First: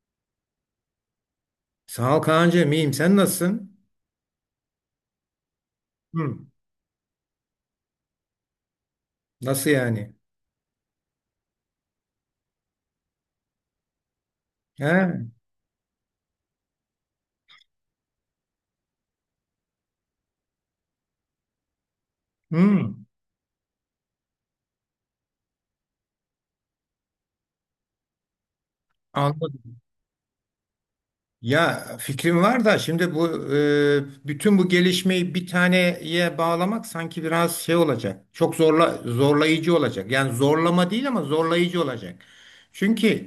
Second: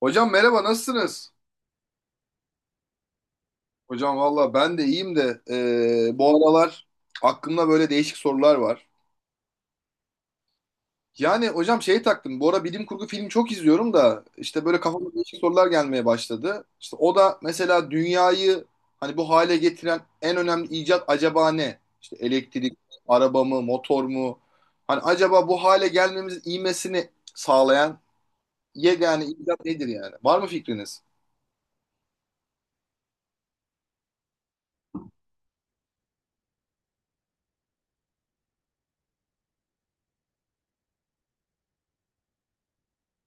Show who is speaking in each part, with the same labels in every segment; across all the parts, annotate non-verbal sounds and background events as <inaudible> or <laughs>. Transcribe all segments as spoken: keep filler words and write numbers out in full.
Speaker 1: Hocam, merhaba, nasılsınız?
Speaker 2: Sağ ol Kaan'cığım, iyiyim. Sen nasılsın?
Speaker 1: Hocam, valla ben de iyiyim de, e, bu
Speaker 2: Hı.
Speaker 1: aralar aklımda böyle değişik sorular var.
Speaker 2: Nasıl yani?
Speaker 1: Yani hocam, şey taktım, bu ara bilim kurgu filmi çok izliyorum da işte böyle kafama
Speaker 2: He?
Speaker 1: değişik sorular gelmeye başladı. İşte o da mesela dünyayı hani bu hale getiren en önemli icat acaba ne? İşte elektrik,
Speaker 2: Hı.
Speaker 1: araba mı, motor mu? Hani acaba bu hale gelmemiz ivmesini sağlayan yegane icat
Speaker 2: Anladım.
Speaker 1: nedir yani? Var mı fikriniz?
Speaker 2: Ya, fikrim var da şimdi bu e, bütün bu gelişmeyi bir taneye bağlamak sanki biraz şey olacak. Çok zorla zorlayıcı olacak. Yani zorlama değil ama zorlayıcı olacak. Çünkü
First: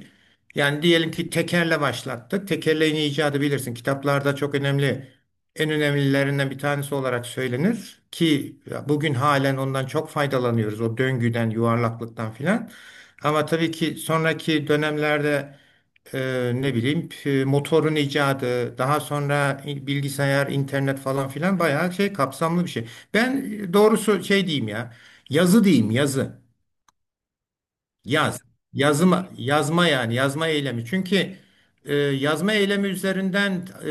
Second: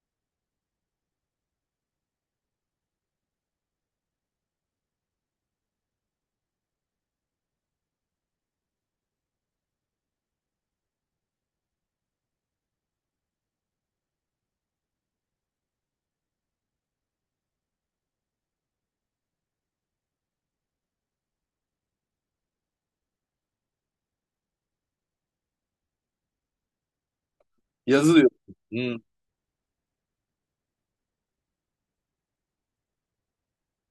Speaker 2: yani diyelim ki tekerle başlattık. Tekerleğin icadı bilirsin. Kitaplarda çok önemli, en önemlilerinden bir tanesi olarak söylenir ki bugün halen ondan çok faydalanıyoruz. O döngüden, yuvarlaklıktan filan. Ama tabii ki sonraki dönemlerde e, ne bileyim, p- motorun icadı, daha sonra bilgisayar, internet falan filan, bayağı şey, kapsamlı bir şey. Ben e, doğrusu şey diyeyim ya. Yazı diyeyim, yazı.
Speaker 1: Yazılıyor.
Speaker 2: Yaz. Yazma, yazma, yani yazma eylemi. Çünkü e, yazma eylemi üzerinden e,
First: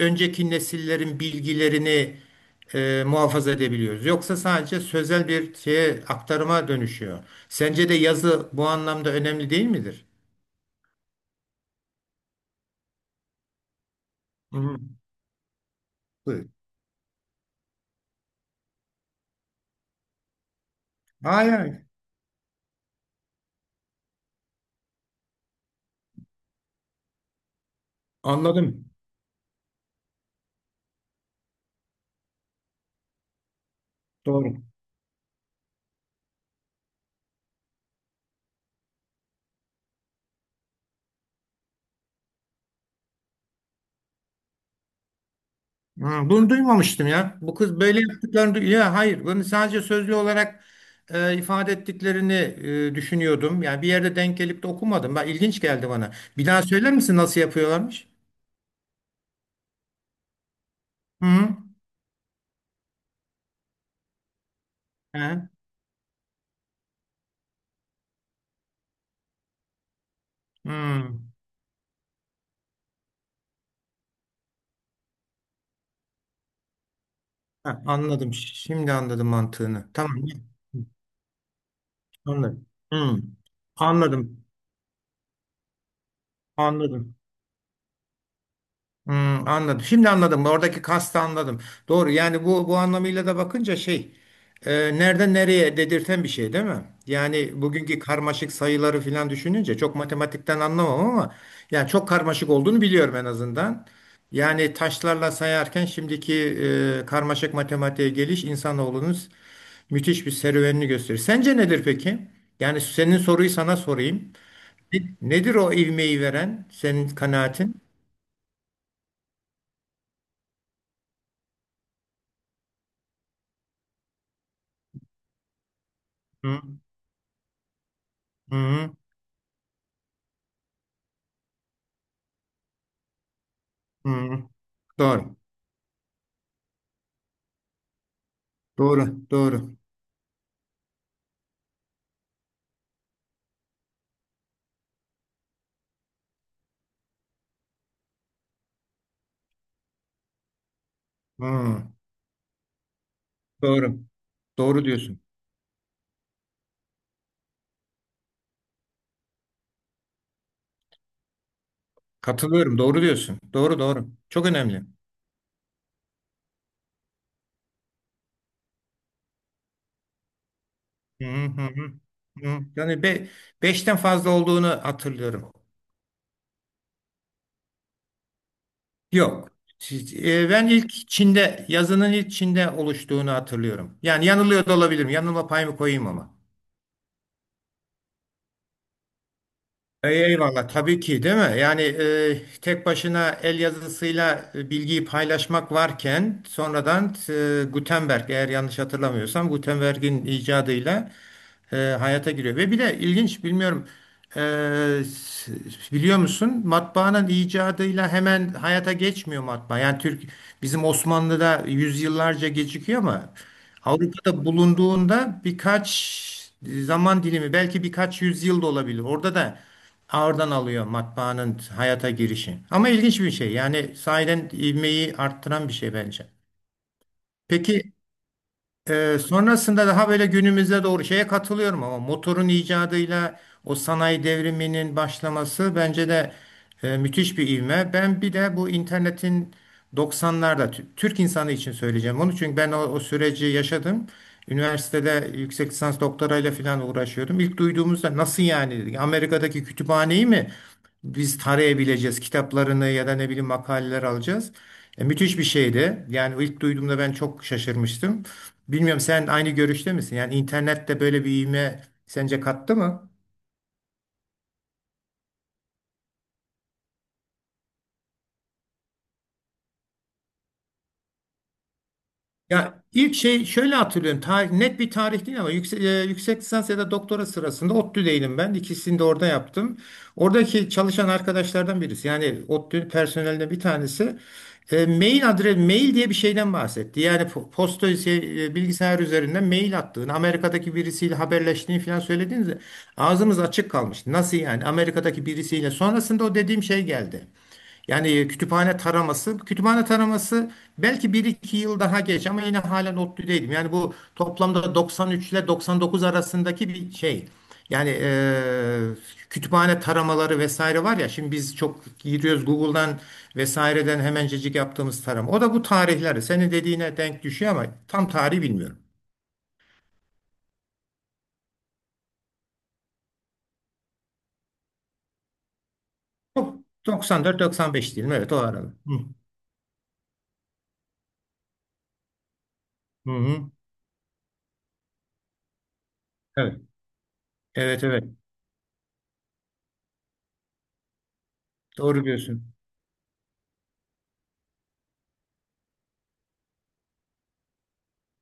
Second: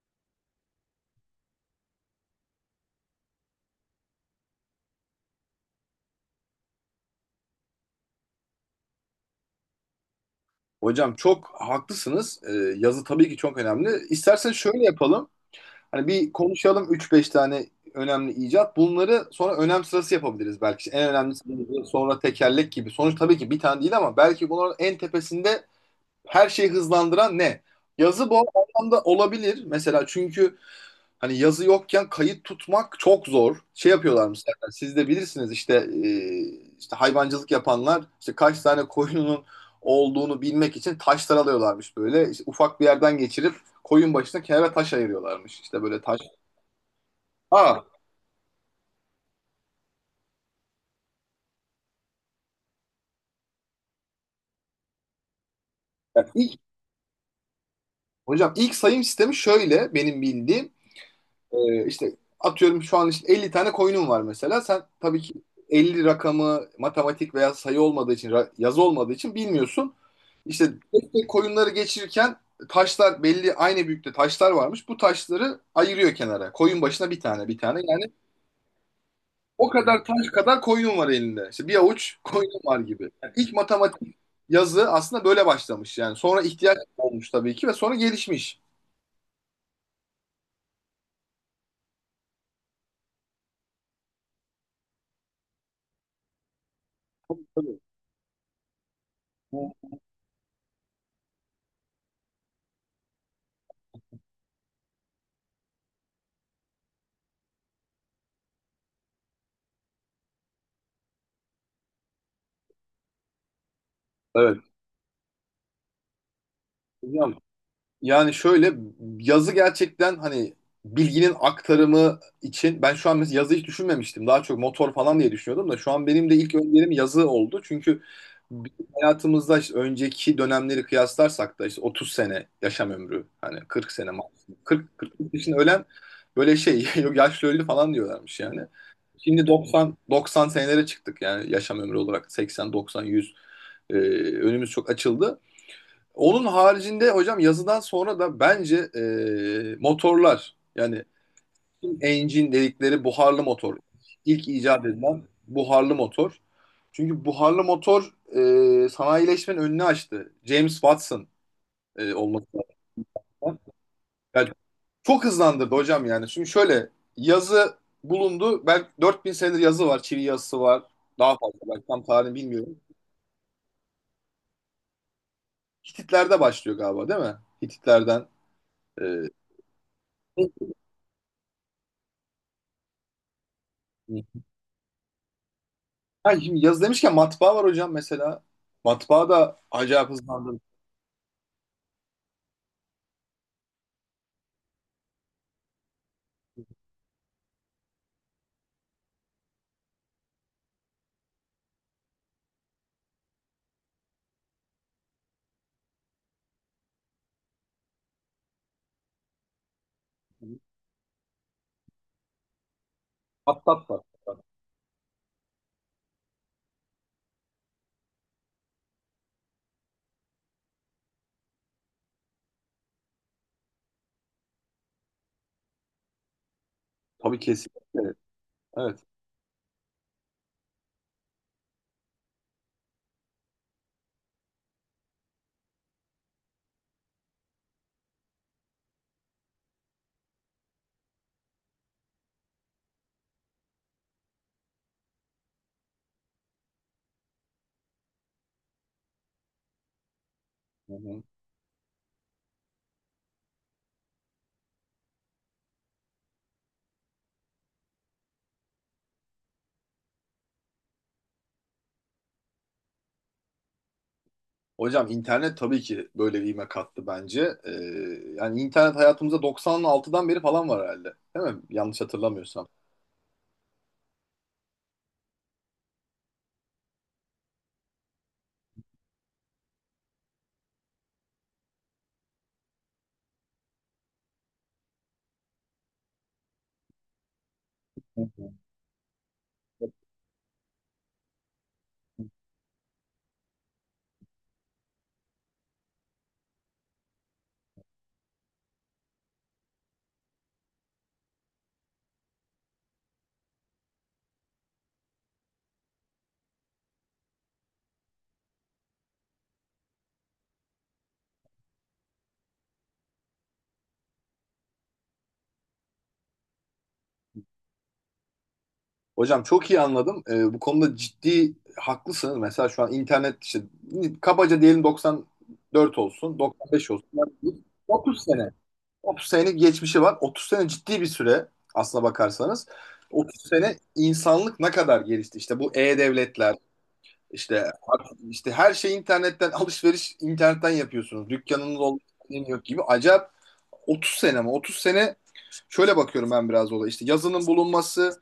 Speaker 2: önceki nesillerin bilgilerini e, muhafaza edebiliyoruz. Yoksa sadece sözel bir şeye, aktarıma dönüşüyor. Sence de yazı bu anlamda önemli değil midir?
Speaker 1: Hocam, çok haklısınız. Ee, yazı tabii ki çok önemli. İstersen
Speaker 2: Hı hı.
Speaker 1: şöyle yapalım. Hani bir
Speaker 2: Evet.
Speaker 1: konuşalım üç beş tane önemli icat. Bunları sonra önem sırası yapabiliriz belki. İşte en önemlisi,
Speaker 2: Hayır.
Speaker 1: sonra tekerlek gibi. Sonuç tabii ki bir tane değil ama belki bunların en tepesinde her şeyi hızlandıran ne? Yazı bu
Speaker 2: Anladım.
Speaker 1: anlamda olabilir. Mesela, çünkü hani yazı yokken kayıt tutmak çok zor. Şey yapıyorlarmış
Speaker 2: Doğru.
Speaker 1: zaten. Siz de bilirsiniz işte, e, işte hayvancılık yapanlar işte kaç tane koyunun olduğunu bilmek için taşlar alıyorlarmış böyle. İşte ufak bir yerden geçirip koyun başına kenara taş ayırıyorlarmış. İşte böyle taş.
Speaker 2: Ha, bunu duymamıştım ya. Bu kız
Speaker 1: Aa,
Speaker 2: böyle yaptıklarını du- ya hayır, bunu sadece sözlü olarak e, ifade ettiklerini e, düşünüyordum. Yani bir yerde denk gelip de okumadım. Bak, ilginç geldi bana.
Speaker 1: yani
Speaker 2: Bir
Speaker 1: ilk,
Speaker 2: daha söyler misin, nasıl yapıyorlarmış?
Speaker 1: hocam, ilk sayım sistemi şöyle, benim bildiğim.
Speaker 2: Hı hı.
Speaker 1: Ee, işte atıyorum, şu an işte elli tane coin'um var mesela. Sen tabii ki
Speaker 2: He.
Speaker 1: elli rakamı, matematik veya sayı olmadığı için, ra- yazı olmadığı için bilmiyorsun. İşte
Speaker 2: Hı.
Speaker 1: tek tek coin'ları geçirirken, taşlar belli, aynı büyüklükte taşlar varmış. Bu taşları ayırıyor kenara, koyun başına bir tane bir tane.
Speaker 2: Ha,
Speaker 1: Yani
Speaker 2: anladım. Şimdi anladım
Speaker 1: o
Speaker 2: mantığını.
Speaker 1: kadar
Speaker 2: Tamam.
Speaker 1: taş kadar coin'um var elinde. İşte bir avuç <laughs> coin'um
Speaker 2: Anladım.
Speaker 1: var gibi.
Speaker 2: Hı.
Speaker 1: Yani ilk matematik,
Speaker 2: Anladım.
Speaker 1: yazı aslında böyle başlamış. Yani sonra ihtiyaç
Speaker 2: Anladım.
Speaker 1: olmuş tabii ki ve sonra gelişmiş.
Speaker 2: Hmm, anladım. Şimdi anladım. Oradaki kastı anladım. Doğru. Yani bu bu anlamıyla da bakınca şey, e, nereden nereye dedirten bir şey değil mi? Yani
Speaker 1: Tabii.
Speaker 2: bugünkü karmaşık sayıları falan düşününce, çok matematikten anlamam ama yani çok karmaşık olduğunu biliyorum en azından. Yani taşlarla sayarken şimdiki e, karmaşık matematiğe geliş insanoğlunun müthiş bir serüvenini gösterir. Sence nedir peki? Yani senin soruyu sana sorayım.
Speaker 1: Evet.
Speaker 2: Ne- Nedir o ivmeyi veren senin
Speaker 1: Hocam,
Speaker 2: kanaatin?
Speaker 1: yani şöyle, yazı gerçekten hani bilginin aktarımı için, ben şu an mesela yazı hiç düşünmemiştim. Daha çok motor falan diye düşünüyordum da şu an benim de ilk
Speaker 2: Hı
Speaker 1: önerim yazı oldu. Çünkü bizim
Speaker 2: hı.
Speaker 1: hayatımızda işte önceki dönemleri kıyaslarsak da, işte otuz sene yaşam ömrü, hani kırk sene
Speaker 2: Hı.
Speaker 1: maksimum. kırk kırk
Speaker 2: Doğru.
Speaker 1: yaşında ölen, böyle şey <laughs> yok, yaşlı öldü falan diyorlarmış yani.
Speaker 2: Doğru.
Speaker 1: Şimdi
Speaker 2: Doğru.
Speaker 1: doksan doksan senelere çıktık, yani yaşam ömrü olarak seksen doksan yüz. Ee, önümüz çok açıldı. Onun haricinde hocam, yazıdan sonra da bence e, motorlar, yani
Speaker 2: Hı.
Speaker 1: engine dedikleri, buharlı motor.
Speaker 2: Doğru.
Speaker 1: İlk
Speaker 2: Doğru
Speaker 1: icat
Speaker 2: diyorsun.
Speaker 1: edilen buharlı motor. Çünkü buharlı motor e, sanayileşmenin önünü açtı. James Watson e, olması
Speaker 2: Katılıyorum. Doğru diyorsun.
Speaker 1: lazım.
Speaker 2: Doğru, doğru. Çok
Speaker 1: Yani
Speaker 2: önemli.
Speaker 1: çok hızlandırdı hocam yani. Şimdi şöyle, yazı bulundu. Belki dört bin senedir yazı var. Çivi yazısı var.
Speaker 2: Hı
Speaker 1: Daha fazla,
Speaker 2: hı
Speaker 1: belki
Speaker 2: hı.
Speaker 1: tam tarihini
Speaker 2: Hı.
Speaker 1: bilmiyorum.
Speaker 2: Yani be, beşten fazla olduğunu hatırlıyorum.
Speaker 1: Hititler'de başlıyor galiba, değil mi? Hititlerden. e,
Speaker 2: Yok. Siz- e, Ben ilk Çin'de yazının ilk Çin'de oluştuğunu hatırlıyorum. Yani yanılıyor da olabilirim. Yanılma payımı koyayım ama.
Speaker 1: Ha, şimdi yazı demişken, matbaa var hocam mesela. Matbaa da acayip
Speaker 2: Ey-
Speaker 1: hızlandırdı.
Speaker 2: Eyvallah, tabii ki değil mi? Yani e, tek başına el yazısıyla e, bilgiyi paylaşmak varken, sonradan e, Gutenberg, eğer yanlış hatırlamıyorsam Gutenberg'in icadıyla e, hayata giriyor. Ve bir de ilginç, bilmiyorum, e, s- biliyor musun, matbaanın icadıyla hemen hayata geçmiyor matbaa. Yani Türk bizim Osmanlı'da yüzyıllarca gecikiyor ama
Speaker 1: Atlat var.
Speaker 2: Avrupa'da bulunduğunda birkaç zaman dilimi, belki birkaç yüzyıl da olabilir. Orada da Oradan alıyor matbaanın hayata girişi. Ama ilginç bir şey. Yani sahiden ivmeyi arttıran bir şey bence.
Speaker 1: Tabii,
Speaker 2: Peki,
Speaker 1: kesinlikle. Evet.
Speaker 2: e, sonrasında daha böyle günümüze doğru şeye katılıyorum ama motorun icadıyla o sanayi devriminin başlaması bence de e, müthiş bir ivme. Ben bir de bu internetin doksanlarda tü- Türk insanı için söyleyeceğim onu. Çünkü ben o, o süreci yaşadım. Üniversitede yüksek lisans doktorayla falan uğraşıyordum. İlk duyduğumuzda nasıl yani dedik. Amerika'daki kütüphaneyi mi?
Speaker 1: Hı hı.
Speaker 2: Biz tarayabileceğiz kitaplarını ya da ne bileyim makaleler alacağız. E, müthiş bir şeydi. Yani ilk duyduğumda ben çok şaşırmıştım. Bilmiyorum, sen aynı görüşte misin? Yani internette böyle bir ivme sence kattı mı?
Speaker 1: Hocam, internet tabii ki böyle bir ivme kattı bence. Ee, yani internet hayatımızda doksan altıdan beri falan var herhalde. Değil mi? Yanlış hatırlamıyorsam.
Speaker 2: Ya ilk şey şöyle hatırlıyorum. Tarih, net bir tarih değil ama yüksek, e, yüksek lisans ya da doktora sırasında ODTÜ'deydim ben. İkisini de orada yaptım. Oradaki çalışan arkadaşlardan birisi, yani ODTÜ personelinden bir tanesi e, mail adres mail diye bir şeyden bahsetti. Yani po- posta
Speaker 1: Hı
Speaker 2: şey,
Speaker 1: hı.
Speaker 2: e, bilgisayar üzerinden mail attığını, Amerika'daki birisiyle haberleştiğini falan söylediğinizde, ağzımız açık kalmıştı. Nasıl yani? Amerika'daki birisiyle. Sonrasında o dediğim şey geldi. Yani e, kütüphane taraması, kütüphane taraması belki bir iki yıl daha geç ama yine halen ODTÜ'deydim. Yani bu toplamda doksan üç ile doksan dokuz arasındaki bir şey. Yani eee, kütüphane taramaları vesaire var ya, şimdi biz çok giriyoruz Google'dan vesaireden hemencecik yaptığımız tarama. O da bu tarihleri senin dediğine denk düşüyor ama tam tarihi bilmiyorum.
Speaker 1: Hocam, çok iyi anladım. Ee, bu konuda ciddi haklısınız. Mesela şu an internet işte kabaca diyelim doksan dört olsun,
Speaker 2: Yok,
Speaker 1: doksan beş olsun. Yani
Speaker 2: doksan dört doksan beş diyelim,
Speaker 1: otuz
Speaker 2: evet, o
Speaker 1: sene.
Speaker 2: arada. Hı,
Speaker 1: otuz senelik geçmişi var. otuz sene ciddi bir süre aslına bakarsanız.
Speaker 2: hı,
Speaker 1: otuz
Speaker 2: hı.
Speaker 1: sene insanlık ne kadar gelişti? İşte bu e-devletler,
Speaker 2: Evet,
Speaker 1: işte
Speaker 2: evet, evet,
Speaker 1: işte her şey internetten, alışveriş internetten yapıyorsunuz. Dükkanınız
Speaker 2: doğru
Speaker 1: olmuyor,
Speaker 2: diyorsun.
Speaker 1: yok gibi. Acayip. otuz sene mi? otuz sene. Şöyle bakıyorum ben biraz olaya. İşte yazının bulunması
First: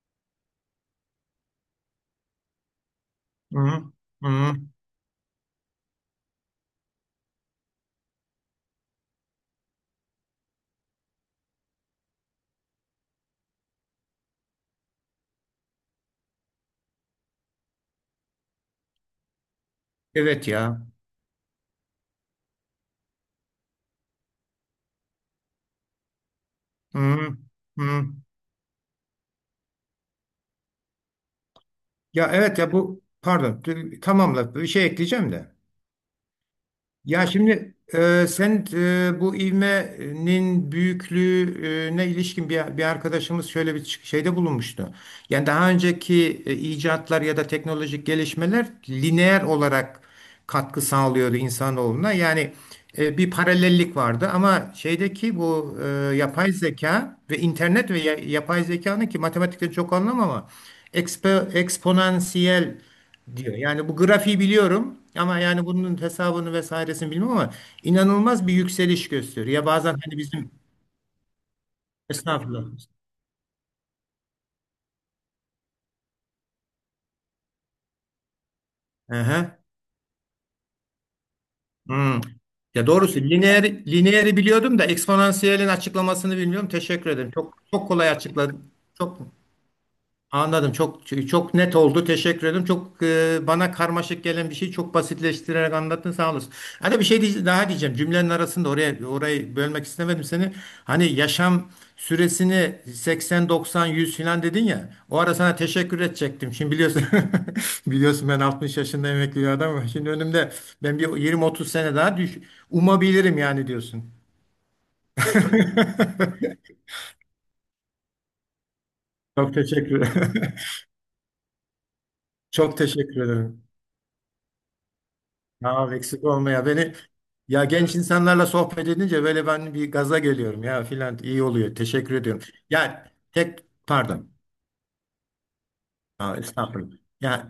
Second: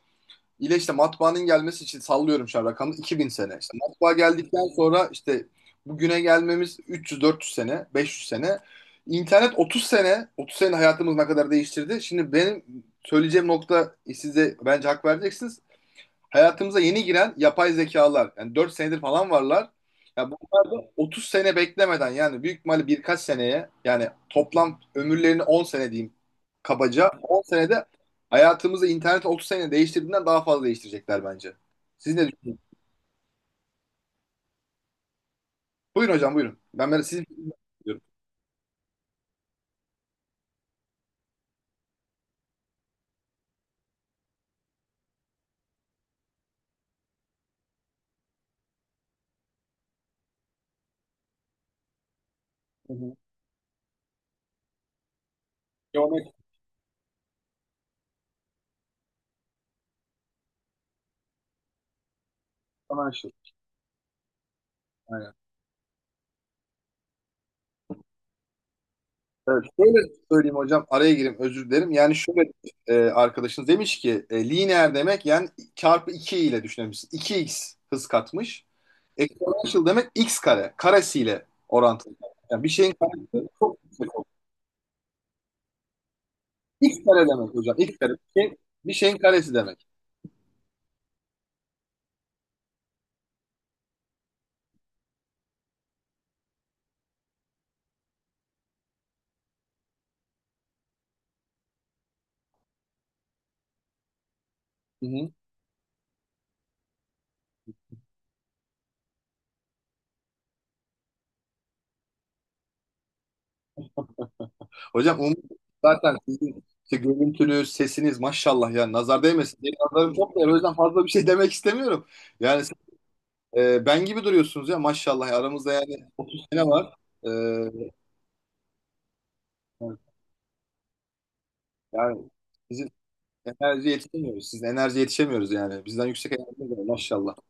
Speaker 1: ile işte matbaanın gelmesi için, sallıyorum şu an rakamı, iki bin sene.
Speaker 2: Hı,
Speaker 1: İşte
Speaker 2: hı.
Speaker 1: matbaa
Speaker 2: Hı hı.
Speaker 1: geldikten sonra işte bugüne gelmemiz üç yüz dört yüz sene, beş yüz sene. İnternet otuz sene, otuz sene hayatımız ne kadar değiştirdi. Şimdi benim söyleyeceğim nokta, size bence hak vereceksiniz. Hayatımıza yeni giren yapay zekalar. Yani dört senedir falan varlar. Ya
Speaker 2: Evet
Speaker 1: bunlar
Speaker 2: ya.
Speaker 1: da otuz sene beklemeden, yani büyük ihtimalle birkaç seneye, yani toplam ömürlerini on sene diyeyim kabaca.
Speaker 2: Hmm,
Speaker 1: on senede
Speaker 2: hmm.
Speaker 1: hayatımızı, internet otuz sene değiştirdiğinden daha fazla değiştirecekler bence. Siz ne
Speaker 2: Ya evet
Speaker 1: düşünüyorsunuz?
Speaker 2: ya, bu, pardon, t- tamamla, bir şey ekleyeceğim de.
Speaker 1: Buyurun hocam, buyurun. Ben böyle sizi
Speaker 2: Ya şimdi,
Speaker 1: dinliyorum.
Speaker 2: e, sen, e, bu ivmenin büyüklüğüne ilişkin bir, bir arkadaşımız şöyle bir çık- şeyde bulunmuştu. Yani daha önceki e, icatlar ya da teknolojik gelişmeler lineer olarak katkı sağlıyordu insanoğluna. Yani
Speaker 1: Hı hı.
Speaker 2: e, bir paralellik vardı ama şeydeki bu e,
Speaker 1: Geometrik
Speaker 2: yapay zeka ve internet ve ya- yapay zekanın, ki matematikte çok anlamam ama ekspo, eksponansiyel
Speaker 1: şey.
Speaker 2: diyor. Yani bu grafiği biliyorum
Speaker 1: Aynen.
Speaker 2: ama yani bunun hesabını vesairesini bilmem ama inanılmaz bir yükseliş gösteriyor.
Speaker 1: Evet,
Speaker 2: Ya bazen
Speaker 1: şöyle
Speaker 2: hani bizim
Speaker 1: söyleyeyim hocam, araya gireyim, özür dilerim. Yani şöyle,
Speaker 2: estağfurullah.
Speaker 1: e, arkadaşınız demiş ki, e, lineer demek, yani çarpı iki ile düşünebilirsin. iki x hız katmış.
Speaker 2: Aha.
Speaker 1: Exponential demek x kare. Karesiyle orantılı.
Speaker 2: Hmm.
Speaker 1: Yani bir
Speaker 2: Ya
Speaker 1: şeyin
Speaker 2: doğrusu
Speaker 1: karesi
Speaker 2: lineer,
Speaker 1: çok yüksek olur.
Speaker 2: lineeri biliyordum da eksponansiyelin açıklamasını bilmiyorum.
Speaker 1: X
Speaker 2: Teşekkür
Speaker 1: kare
Speaker 2: ederim.
Speaker 1: demek
Speaker 2: Çok
Speaker 1: hocam.
Speaker 2: çok
Speaker 1: X
Speaker 2: kolay
Speaker 1: kare. Bir şeyin,
Speaker 2: açıkladın.
Speaker 1: bir şeyin
Speaker 2: Çok
Speaker 1: karesi demek.
Speaker 2: anladım. Çok çok net oldu. Teşekkür ederim. Çok, e, bana karmaşık gelen bir şeyi çok basitleştirerek anlattın. Sağ olasın. Hani bir şey diye- daha diyeceğim. Cümlenin arasında oraya orayı bölmek istemedim seni. Hani yaşam süresini seksen doksan yüz falan dedin ya.
Speaker 1: Hı
Speaker 2: O
Speaker 1: hı.
Speaker 2: ara sana teşekkür edecektim. Şimdi biliyorsun <laughs> biliyorsun ben altmış yaşında emekli bir adamım. Şimdi önümde ben bir yirmi otuz sene daha düş umabilirim yani diyorsun.
Speaker 1: Hocam, um,
Speaker 2: <laughs>
Speaker 1: zaten sizin işte görüntünüz, sesiniz maşallah, yani nazar
Speaker 2: Çok
Speaker 1: değmesin diye,
Speaker 2: teşekkür.
Speaker 1: nazarım çok değer. O yüzden fazla bir şey <laughs> demek istemiyorum.
Speaker 2: <laughs>
Speaker 1: Yani,
Speaker 2: Çok teşekkür ederim.
Speaker 1: Ee, ben gibi duruyorsunuz ya maşallah ya. Aramızda
Speaker 2: Ya
Speaker 1: yani
Speaker 2: eksik
Speaker 1: otuz
Speaker 2: olma
Speaker 1: sene
Speaker 2: ya. Beni
Speaker 1: var.
Speaker 2: ya
Speaker 1: Ee,
Speaker 2: genç insanlarla sohbet edince böyle ben bir gaza geliyorum ya filan, iyi oluyor. Teşekkür
Speaker 1: yani
Speaker 2: ediyorum.
Speaker 1: bizim
Speaker 2: Yani tek
Speaker 1: enerji
Speaker 2: pardon.
Speaker 1: yetişemiyoruz. Sizin enerji yetişemiyoruz yani. Bizden yüksek
Speaker 2: Ha,
Speaker 1: enerji var
Speaker 2: estağfurullah.
Speaker 1: maşallah.
Speaker 2: Yani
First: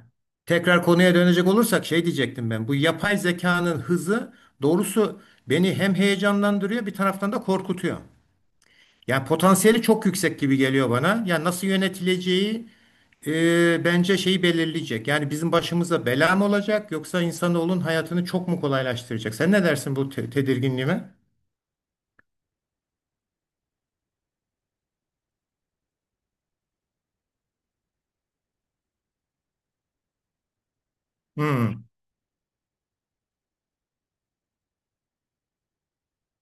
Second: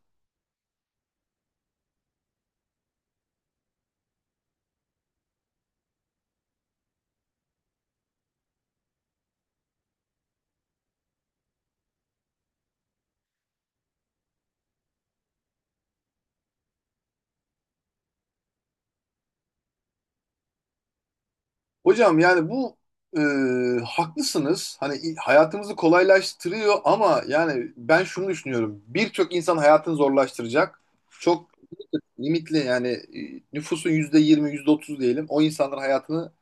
Speaker 2: tekrar konuya dönecek olursak şey diyecektim ben. Bu yapay zekanın hızı doğrusu beni hem heyecanlandırıyor, bir taraftan da korkutuyor. Yani potansiyeli çok yüksek gibi geliyor bana. Yani nasıl yönetileceği e, bence şeyi belirleyecek. Yani bizim başımıza bela mı olacak, yoksa insanoğlunun hayatını çok mu kolaylaştıracak? Sen ne dersin bu te- tedirginliğime?
Speaker 1: Hocam, yani bu e, haklısınız. Hani i- hayatımızı kolaylaştırıyor ama yani ben şunu düşünüyorum. Birçok insan hayatını zorlaştıracak. Çok
Speaker 2: Hmm,
Speaker 1: limitli, yani e, nüfusun yüzde yirmi, yüzde otuz diyelim. O insanların hayatını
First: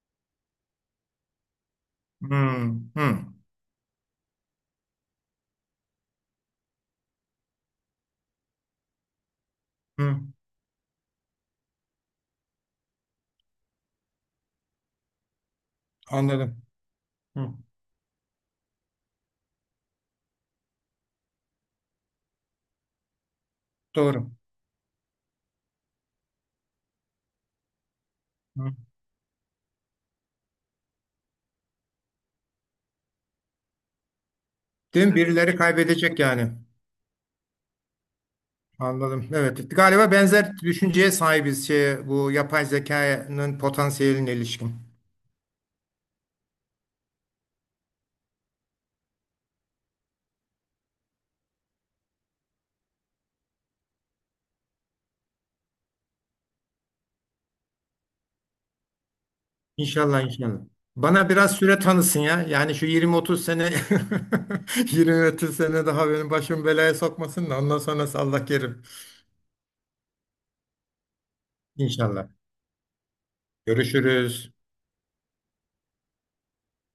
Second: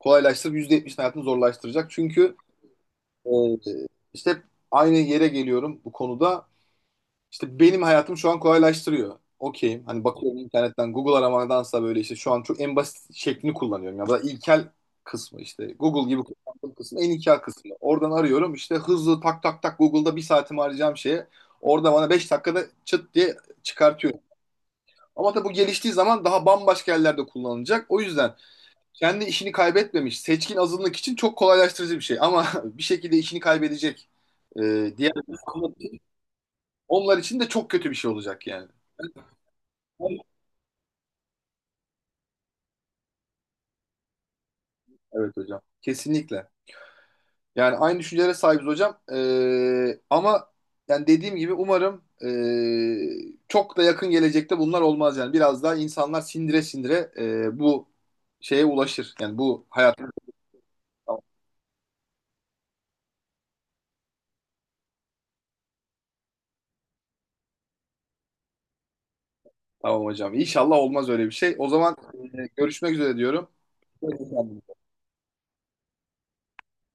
Speaker 1: kolaylaştırıp yüzde yetmişin hayatını zorlaştıracak. Çünkü
Speaker 2: hmm, hmm,
Speaker 1: Ee, işte hep aynı yere geliyorum bu konuda. İşte benim hayatım şu an kolaylaştırıyor. Okeyim. Hani
Speaker 2: hmm.
Speaker 1: bakıyorum, internetten Google aramadansa, böyle işte şu an çok en basit şeklini kullanıyorum. Ya da ilkel kısmı işte. Google gibi
Speaker 2: Anladım.
Speaker 1: kullandığım kısım, en ilkel
Speaker 2: Hmm,
Speaker 1: kısmı. Oradan arıyorum işte, hızlı tak tak tak, Google'da bir saatimi harcayacağım şeye. Orada bana beş dakikada çıt diye çıkartıyor.
Speaker 2: doğru.
Speaker 1: Ama tabii bu geliştiği zaman daha bambaşka yerlerde kullanılacak. O yüzden
Speaker 2: Hmm.
Speaker 1: kendi işini kaybetmemiş seçkin azınlık için çok kolaylaştırıcı bir şey. Ama <laughs> bir şekilde işini kaybedecek e,
Speaker 2: Değil
Speaker 1: diğer
Speaker 2: mi? Birileri
Speaker 1: insanlar için,
Speaker 2: kaybedecek yani.
Speaker 1: onlar için de çok kötü bir şey olacak yani.
Speaker 2: Anladım. Evet. Galiba benzer düşünceye sahibiz şey, bu yapay zekanın potansiyeline ilişkin.
Speaker 1: Evet hocam. Kesinlikle. Yani aynı düşüncelere sahibiz hocam. E, ama yani dediğim gibi umarım e, çok da yakın gelecekte bunlar olmaz yani. Biraz daha insanlar sindire sindire e, bu şeye ulaşır. Yani bu hayat.
Speaker 2: İnşallah, inşallah.
Speaker 1: Tamam,
Speaker 2: Bana biraz süre tanısın ya. Yani şu yirmi otuz sene <laughs> yirmi otuz sene daha benim başımı belaya sokmasın da ondan sonrası Allah kerim.
Speaker 1: tamam hocam. İnşallah olmaz öyle bir şey. O zaman
Speaker 2: İnşallah.
Speaker 1: e, görüşmek üzere diyorum.
Speaker 2: Görüşürüz.
Speaker 1: Hoşçakalın.